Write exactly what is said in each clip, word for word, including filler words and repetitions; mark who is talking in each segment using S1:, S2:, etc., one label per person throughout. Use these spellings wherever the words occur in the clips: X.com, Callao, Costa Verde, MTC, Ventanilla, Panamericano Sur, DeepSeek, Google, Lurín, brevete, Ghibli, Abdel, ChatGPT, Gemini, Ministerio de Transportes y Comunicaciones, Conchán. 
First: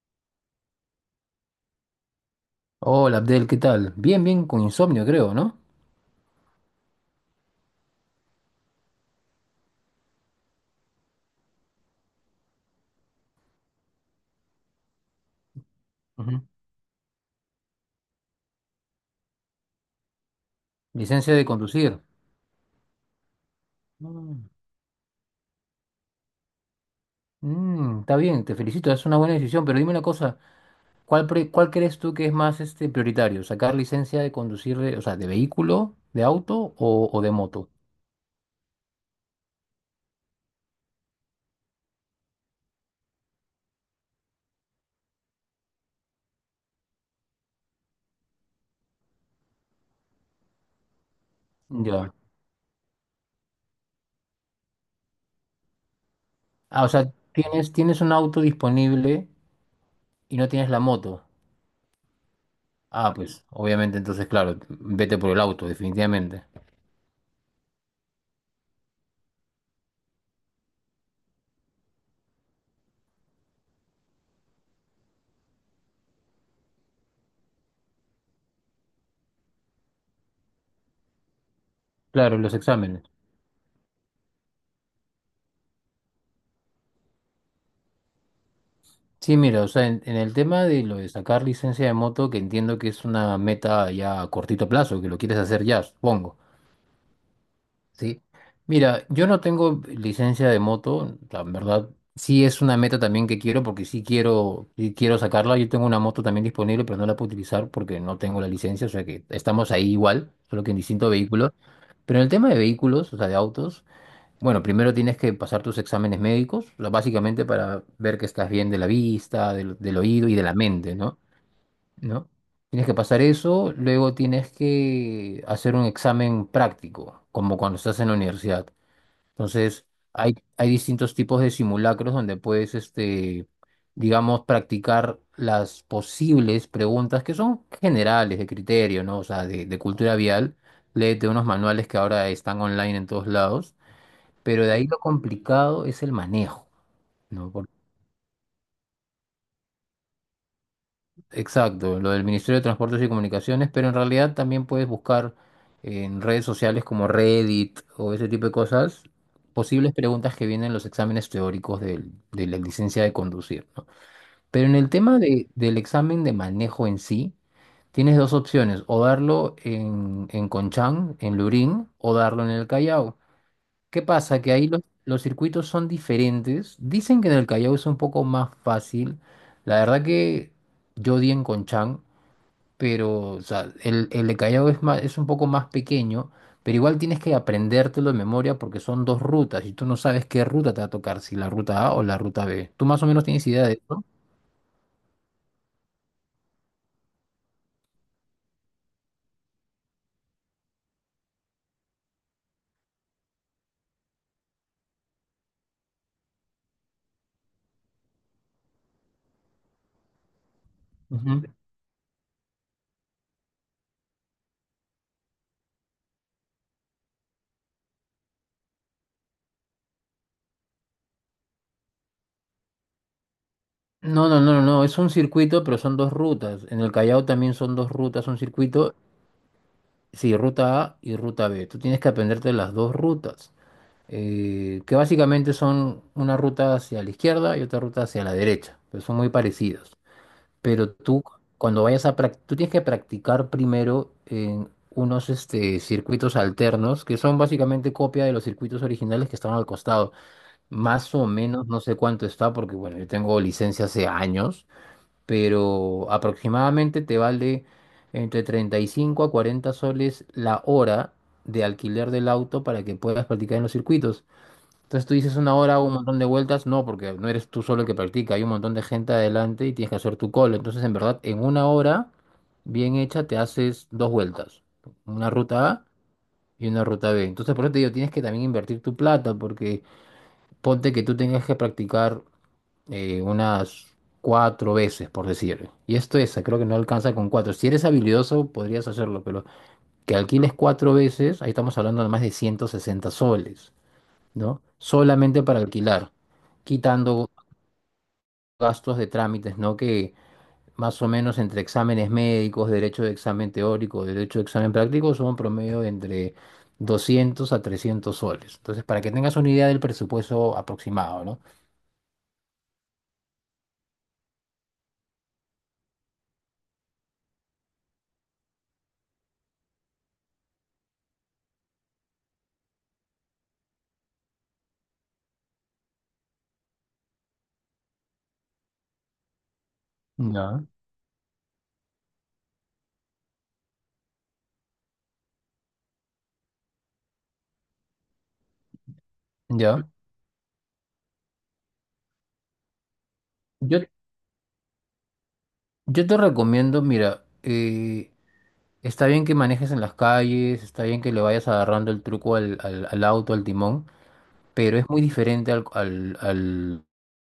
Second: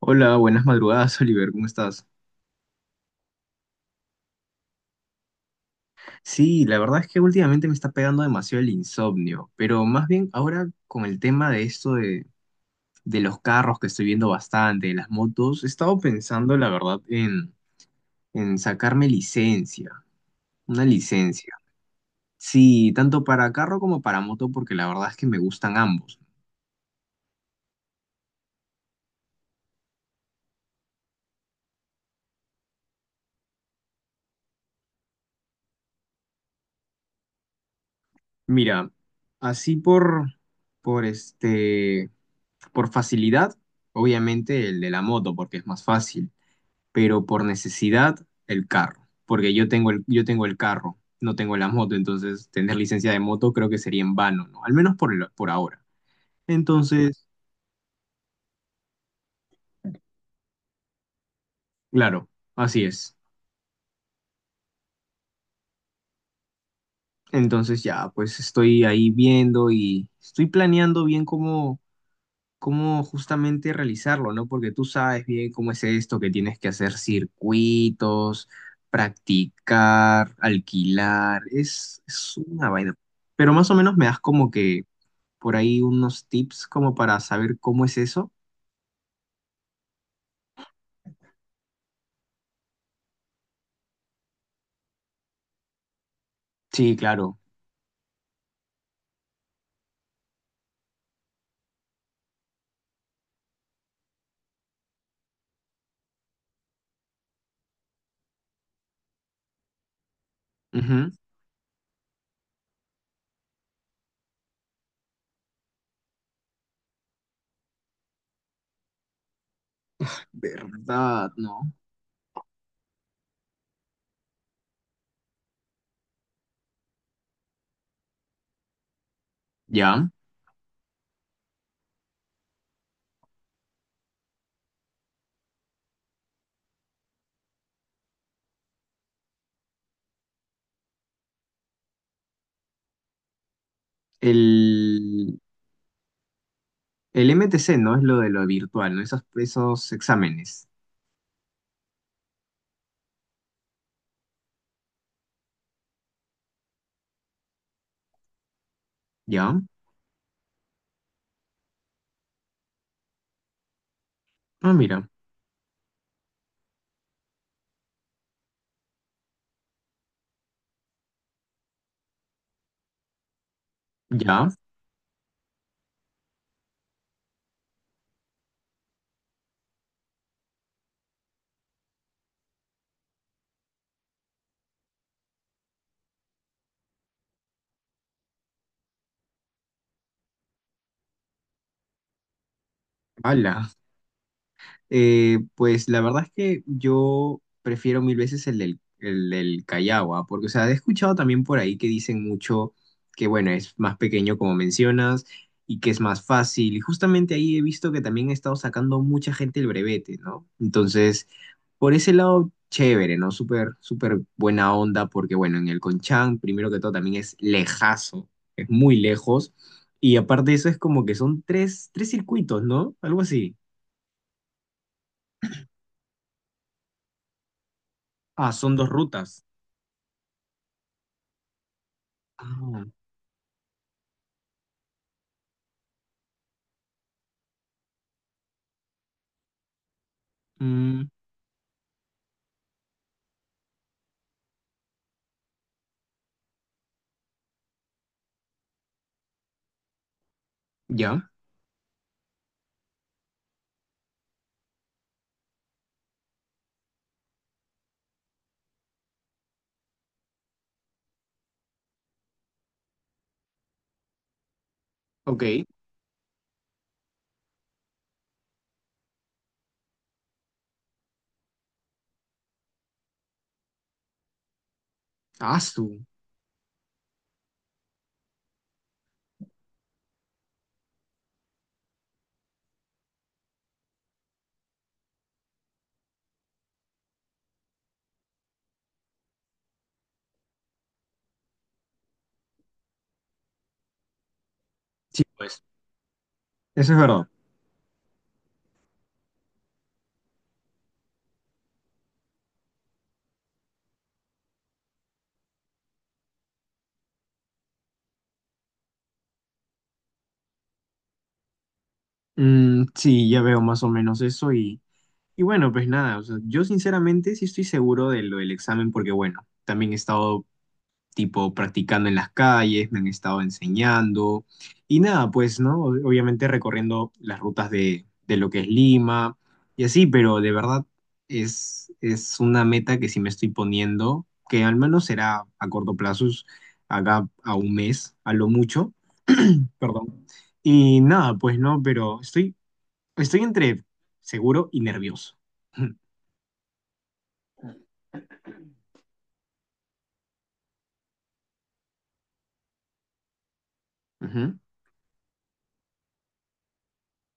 S1: Hola, buenas madrugadas, Oliver, ¿cómo estás?
S2: Hola Abdel, ¿qué tal? Bien, bien, con insomnio creo, ¿no?
S1: Sí, la verdad es que últimamente me está pegando demasiado el insomnio, pero más bien ahora con el tema de esto de, de los carros que estoy viendo bastante, de las motos, he estado
S2: Ujú.
S1: pensando, la verdad, en, en sacarme licencia, una
S2: Licencia de
S1: licencia.
S2: conducir.
S1: Sí, tanto para carro como para
S2: Mm,
S1: moto, porque la verdad es que me gustan ambos.
S2: mm, está bien, te felicito, es una buena decisión, pero dime una cosa, ¿cuál, pre- cuál crees tú que es más este, prioritario? ¿Sacar licencia de conducir, de- o sea, de vehículo, de auto o, o de moto?
S1: Mira, así por, por este, por facilidad, obviamente el de la moto, porque es más fácil. Pero por necesidad el carro, porque yo tengo el, yo tengo el carro, no tengo la
S2: Bueno,
S1: moto,
S2: ya.
S1: entonces tener licencia de moto creo que sería en vano, ¿no? Al menos por, el- por ahora.
S2: Ah, o sea,
S1: Entonces,
S2: tienes, tienes un auto disponible y no tienes la moto.
S1: claro, así
S2: Ah,
S1: es.
S2: pues, obviamente, entonces, claro, vete por el auto, definitivamente.
S1: Entonces ya, pues estoy ahí viendo y estoy planeando bien cómo, cómo justamente realizarlo, ¿no? Porque tú sabes bien cómo es esto, que tienes que hacer circuitos, practicar, alquilar, es, es
S2: Claro, los
S1: una vaina.
S2: exámenes.
S1: Pero más o menos me das como que por ahí unos tips como para saber cómo es eso.
S2: Sí, mira, o sea, en, en el tema de lo de sacar licencia de moto, que entiendo que es una meta ya a cortito plazo, que lo quieres hacer ya, supongo,
S1: Sí, claro.
S2: ¿sí? Mira, yo no tengo licencia de moto, la verdad, sí es una meta también que quiero, porque sí quiero, sí quiero sacarla. Yo tengo una moto también disponible, pero no la puedo utilizar porque no tengo la licencia, o sea que estamos ahí igual, solo que en distinto
S1: Ujú.
S2: vehículo. Pero en el tema de vehículos, o sea, de autos. Bueno, primero tienes que pasar tus exámenes médicos, o sea, básicamente para ver que estás bien de la vista, del, del oído y de la mente, ¿no?
S1: ¿Verdad? No.
S2: ¿No? Tienes que pasar eso, luego tienes que hacer un examen práctico, como cuando estás en la universidad. Entonces,
S1: Ya.
S2: hay, hay distintos tipos de simulacros donde puedes, este, digamos, practicar las posibles preguntas que son generales de criterio, ¿no? O sea, de, de cultura vial. Léete unos manuales que ahora están online en todos lados, pero de ahí lo
S1: El,
S2: complicado es el manejo,
S1: el
S2: ¿no? Por-
S1: M T C, ¿no? Es lo de lo virtual, ¿no? Esos, esos exámenes.
S2: exacto, lo del Ministerio de Transportes y Comunicaciones, pero en realidad también puedes buscar en redes sociales como Reddit o ese tipo de cosas,
S1: Ya.
S2: posibles preguntas que vienen en los exámenes teóricos del- de la licencia de conducir, ¿no? Pero
S1: Ah,
S2: en el
S1: mira.
S2: tema de- del examen de manejo en sí, tienes dos opciones, o darlo en, en Conchán, en Lurín, o darlo en el Callao. ¿Qué pasa?
S1: Ya.
S2: Que ahí los, los circuitos son diferentes. Dicen que en el Callao es un poco más fácil. La verdad que yo di en Conchán, pero o sea, el, el de Callao es más, es un poco más pequeño, pero igual tienes que aprendértelo de memoria porque son dos rutas y tú no sabes qué ruta te va a tocar, si la ruta A o la ruta B. ¿Tú más o menos tienes idea
S1: Hala.
S2: de eso?
S1: Eh, pues la verdad es que yo prefiero mil veces el del, el del Callao, ¿ah? Porque, o sea, he escuchado también por ahí que dicen mucho que, bueno, es más pequeño como mencionas y que es más fácil. Y justamente ahí he visto que también ha estado sacando mucha gente el brevete, ¿no? Entonces,
S2: Ujú.
S1: por ese lado, chévere, ¿no? Súper, súper buena onda, porque, bueno, en el Conchán, primero que todo, también es lejazo, es muy lejos. Y aparte de eso, es como que son tres, tres circuitos, ¿no? Algo así.
S2: No, no, no, no, no, es un circuito, pero son dos rutas. En el Callao también son dos rutas, un
S1: Ah, son dos
S2: circuito,
S1: rutas.
S2: sí, ruta A y ruta B. Tú tienes que aprenderte las
S1: Ah,
S2: dos rutas. Eh, que básicamente son una ruta hacia la izquierda y otra ruta hacia la derecha, pero son muy parecidos. Pero
S1: mm,
S2: tú, cuando vayas a practicar, tú tienes que practicar primero en unos este, circuitos alternos, que son básicamente copia de los circuitos originales que estaban al costado. Más o
S1: ya,
S2: menos, no sé cuánto está, porque bueno, yo tengo licencia hace años, pero aproximadamente te vale entre treinta y cinco a cuarenta soles la hora de alquiler del auto para que puedas practicar en los circuitos. Entonces tú dices
S1: ok.
S2: una hora, hago un montón de vueltas, no, porque no eres tú solo el que practica, hay un montón de gente adelante y tienes que hacer tu call. Entonces, en verdad, en una hora bien hecha te haces dos vueltas, una
S1: Ah,
S2: ruta A
S1: su.
S2: y una ruta B. Entonces, por eso te digo, tienes que también invertir tu plata, porque ponte que tú tengas que practicar eh, unas cuatro veces, por decir. Y esto es, creo que no alcanza con cuatro. Si eres habilidoso, podrías hacerlo, pero que alquiles cuatro veces, ahí estamos hablando de más de ciento sesenta soles. ¿No?
S1: Sí,
S2: Solamente para
S1: pues.
S2: alquilar,
S1: Eso es verdad.
S2: quitando gastos de trámites, ¿no? Que más o menos entre exámenes médicos, derecho de examen teórico, derecho de examen práctico, son promedio de entre doscientos a trescientos soles. Entonces, para que tengas una idea del presupuesto aproximado, ¿no?
S1: Mm, sí, ya veo más o menos eso y, y bueno, pues nada, o sea, yo sinceramente sí estoy seguro de lo del examen porque bueno, también he estado tipo practicando en las calles, me han estado enseñando y nada, pues, ¿no? Ob- Obviamente recorriendo las rutas de, de lo que es Lima y así, pero de
S2: Ya.
S1: verdad es, es una meta que sí me estoy poniendo, que al menos será a corto plazo, es acá a un mes, a lo mucho,
S2: Ya.
S1: perdón. Y nada, pues no, pero estoy, estoy
S2: Yo,
S1: entre seguro y nervioso.
S2: yo te recomiendo, mira, eh, está bien que manejes en las calles, está bien que le vayas agarrando el truco al, al, al auto, al timón,
S1: Ujú.
S2: pero es muy diferente al, al, al,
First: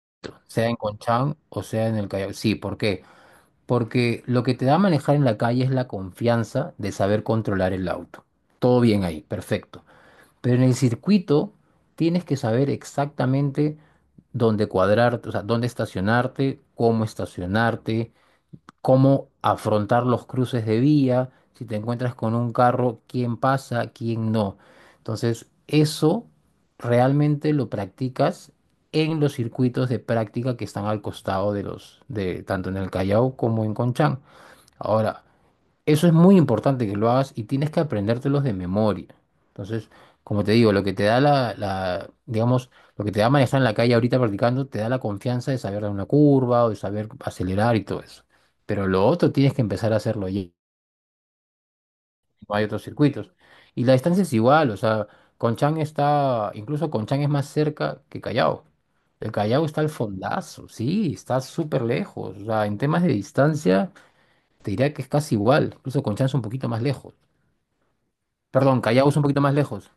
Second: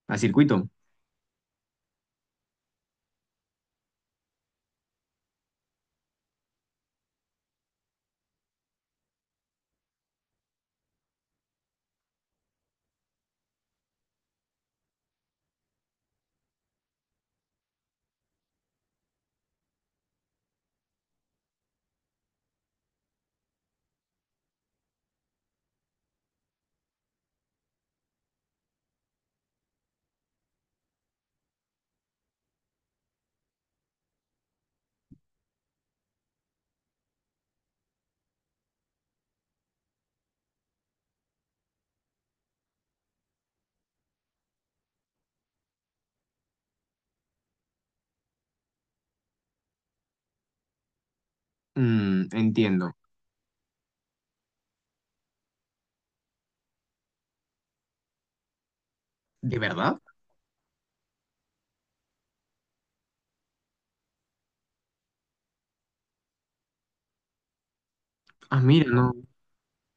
S1: A circuito.
S2: sea en Conchán o sea en el Callao. Sí, ¿por qué? Porque lo que te da manejar en la calle es la confianza de saber controlar el auto. Todo bien ahí, perfecto. Pero en el circuito tienes que saber exactamente dónde cuadrarte, o sea, dónde estacionarte, cómo estacionarte, cómo afrontar los cruces de vía, si te encuentras con un carro, quién pasa, quién no. Entonces, eso realmente lo practicas en los circuitos de práctica que están al costado de los, de tanto en el Callao como en Conchán. Ahora, eso es muy importante que lo hagas y tienes que aprendértelos de memoria. Entonces, como te digo, lo que te da la, la, digamos, lo que te da manejar en la calle ahorita practicando, te da la confianza de saber dar una curva o de saber acelerar y todo eso. Pero lo otro tienes que empezar a hacerlo y
S1: Mm,
S2: no hay otros
S1: entiendo.
S2: circuitos. Y la distancia es igual, o sea, Conchán está, incluso Conchán es más cerca que Callao. El
S1: ¿De
S2: Callao está al
S1: verdad?
S2: fondazo, sí, está súper lejos. O sea, en temas de distancia, te diría que es casi igual, incluso Conchán es un poquito más lejos.
S1: Ah,
S2: Perdón,
S1: mira,
S2: Callao
S1: no.
S2: es un poquito más lejos.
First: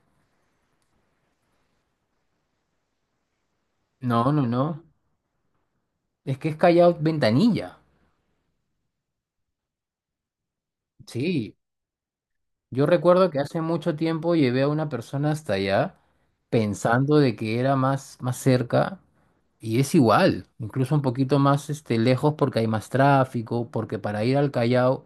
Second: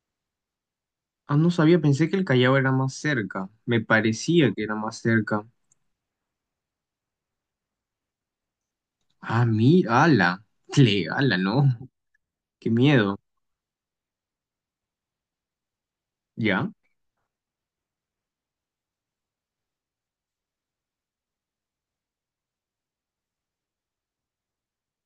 S1: Ah, no sabía, pensé que el Callao era más cerca. Me
S2: No, no,
S1: parecía que
S2: no.
S1: era más cerca.
S2: Es que es Callao Ventanilla.
S1: Ah, mira, ala. Tle, ala, no.
S2: Sí,
S1: Qué
S2: yo
S1: miedo.
S2: recuerdo que hace mucho tiempo llevé a una persona hasta allá
S1: ¿Ya?
S2: pensando de que era más, más cerca y es igual, incluso un poquito más este, lejos porque hay más tráfico, porque para ir al Callao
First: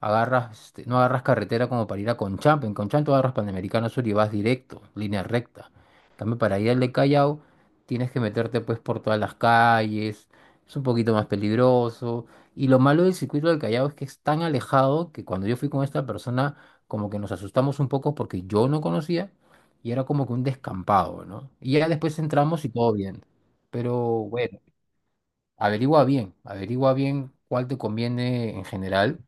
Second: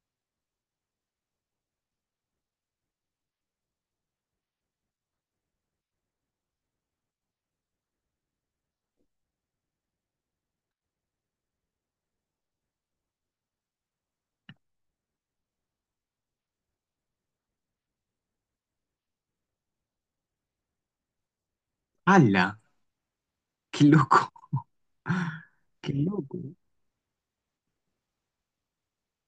S2: agarras, este, no agarras carretera como para ir a Conchamp, en Conchamp tú agarras Panamericano Sur y vas directo, línea recta. En cambio, para ir al de Callao tienes que meterte pues por todas las calles, es un poquito más peligroso. Y lo malo del circuito del Callao es que es tan alejado que cuando yo fui con esta persona como que nos asustamos un poco porque yo no conocía y era como que un descampado, ¿no? Y ya después
S1: Ala.
S2: entramos y todo bien.
S1: Qué
S2: Pero
S1: loco.
S2: bueno,
S1: Qué
S2: averigua bien,
S1: loco.
S2: averigua bien cuál te conviene en general,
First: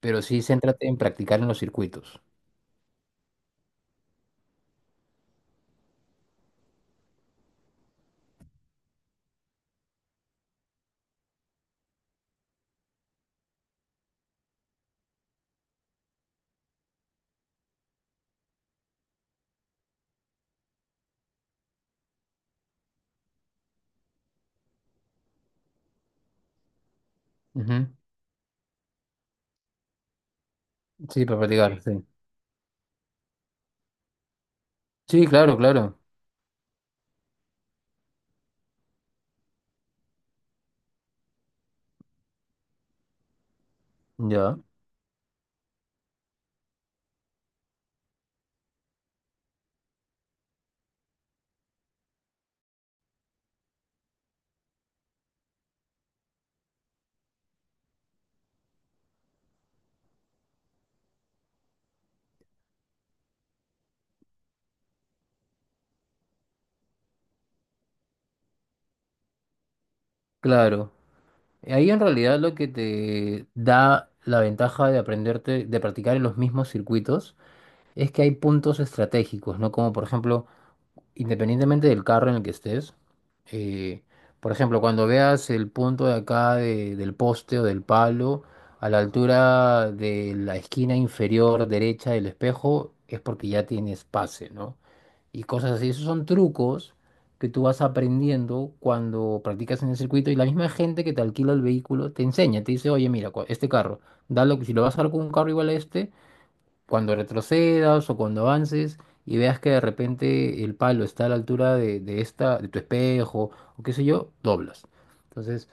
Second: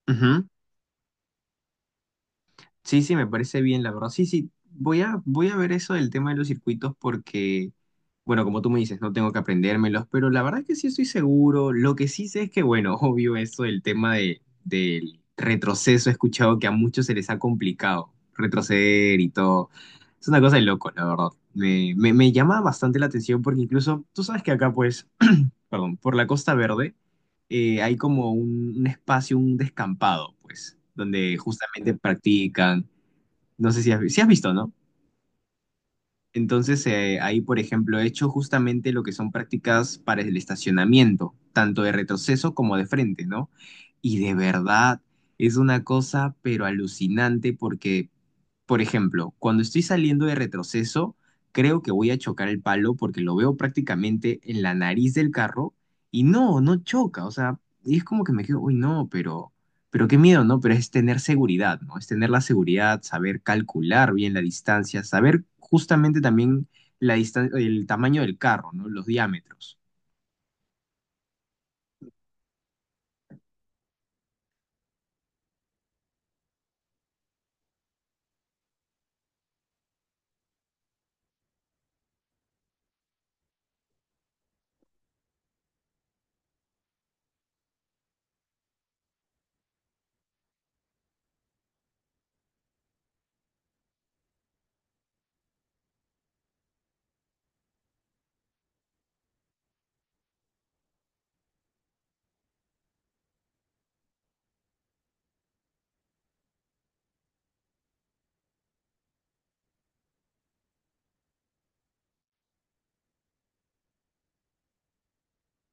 S2: pero sí
S1: Ujú.
S2: céntrate en practicar en los circuitos.
S1: Sí, sí, me parece bien, la verdad. Sí, sí, voy a, voy a ver eso del tema de los circuitos porque, bueno, como tú me dices, no tengo que aprendérmelos, pero la verdad es que sí estoy seguro. Lo que sí sé es que, bueno, obvio eso del tema de, del retroceso, he escuchado que a muchos se les ha complicado retroceder y todo. Es una cosa de loco, la verdad. Me, me, me llama bastante la atención porque incluso, tú sabes que acá, pues, perdón, por la Costa Verde. Eh,
S2: Ujú.
S1: hay como un, un espacio, un descampado, pues,
S2: Sí,
S1: donde
S2: para practicar, sí,
S1: justamente
S2: sí.
S1: practican. No sé si has, vi- sí has visto, ¿no?
S2: Sí, claro, claro.
S1: Entonces, eh, ahí, por ejemplo, he hecho justamente lo que son prácticas para el estacionamiento, tanto de retroceso como de frente, ¿no? Y de
S2: Ya,
S1: verdad, es una cosa, pero alucinante porque por ejemplo, cuando estoy saliendo de retroceso, creo que voy a chocar el palo porque lo veo prácticamente en la nariz del carro y no, no choca. O sea, y es como que me quedo, uy, no, pero, pero qué miedo, ¿no? Pero es tener seguridad, ¿no? Es tener la seguridad, saber calcular bien la distancia, saber justamente también la distan- el tamaño del carro, ¿no? Los diámetros.
S2: claro. Ahí en realidad lo que te da la ventaja de aprenderte, de practicar en los mismos circuitos, es que hay puntos estratégicos, ¿no? Como por ejemplo, independientemente del carro en el que estés, eh, por ejemplo, cuando veas el punto de acá de- del poste o del palo, a la altura de la esquina inferior derecha del espejo, es porque ya tienes pase, ¿no? Y cosas así. Esos son trucos que tú vas aprendiendo cuando practicas en el circuito y la misma gente que te alquila el vehículo te enseña, te dice, oye, mira, cua- este carro, dalo, si lo vas a dar con un carro igual a este, cuando retrocedas o cuando avances y veas que de repente el palo está a la altura de, de esta, de tu espejo o qué sé yo, doblas. Entonces,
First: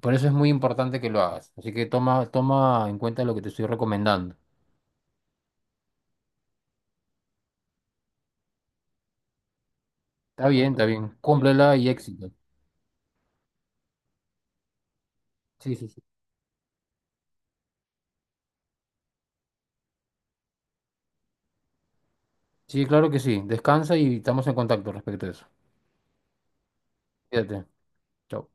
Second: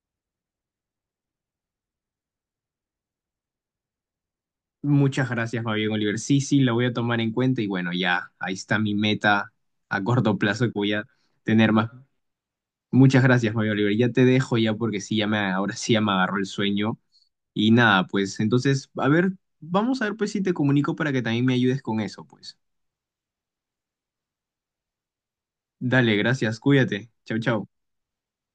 S2: por eso es muy importante que lo hagas. Así que toma, toma en cuenta lo que te estoy recomendando.
S1: Muchas gracias, Fabián Oliver. Sí, sí, lo voy a tomar en cuenta y bueno, ya, ahí está mi meta a corto
S2: Está
S1: plazo que
S2: bien, está
S1: voy a
S2: bien.
S1: tener
S2: Cúmplela
S1: más.
S2: y éxito.
S1: Muchas gracias, Mario Oliver. Ya te dejo ya porque sí, ya me,
S2: Sí,
S1: ahora
S2: sí,
S1: sí ya
S2: sí.
S1: me agarró el sueño. Y nada, pues entonces, a ver, vamos a ver pues si te comunico para que también me ayudes con eso, pues.
S2: Sí, claro que sí. Descansa y estamos en contacto respecto a eso.
S1: Dale, gracias, cuídate. Chau,
S2: Cuídate.
S1: chau.
S2: Chao.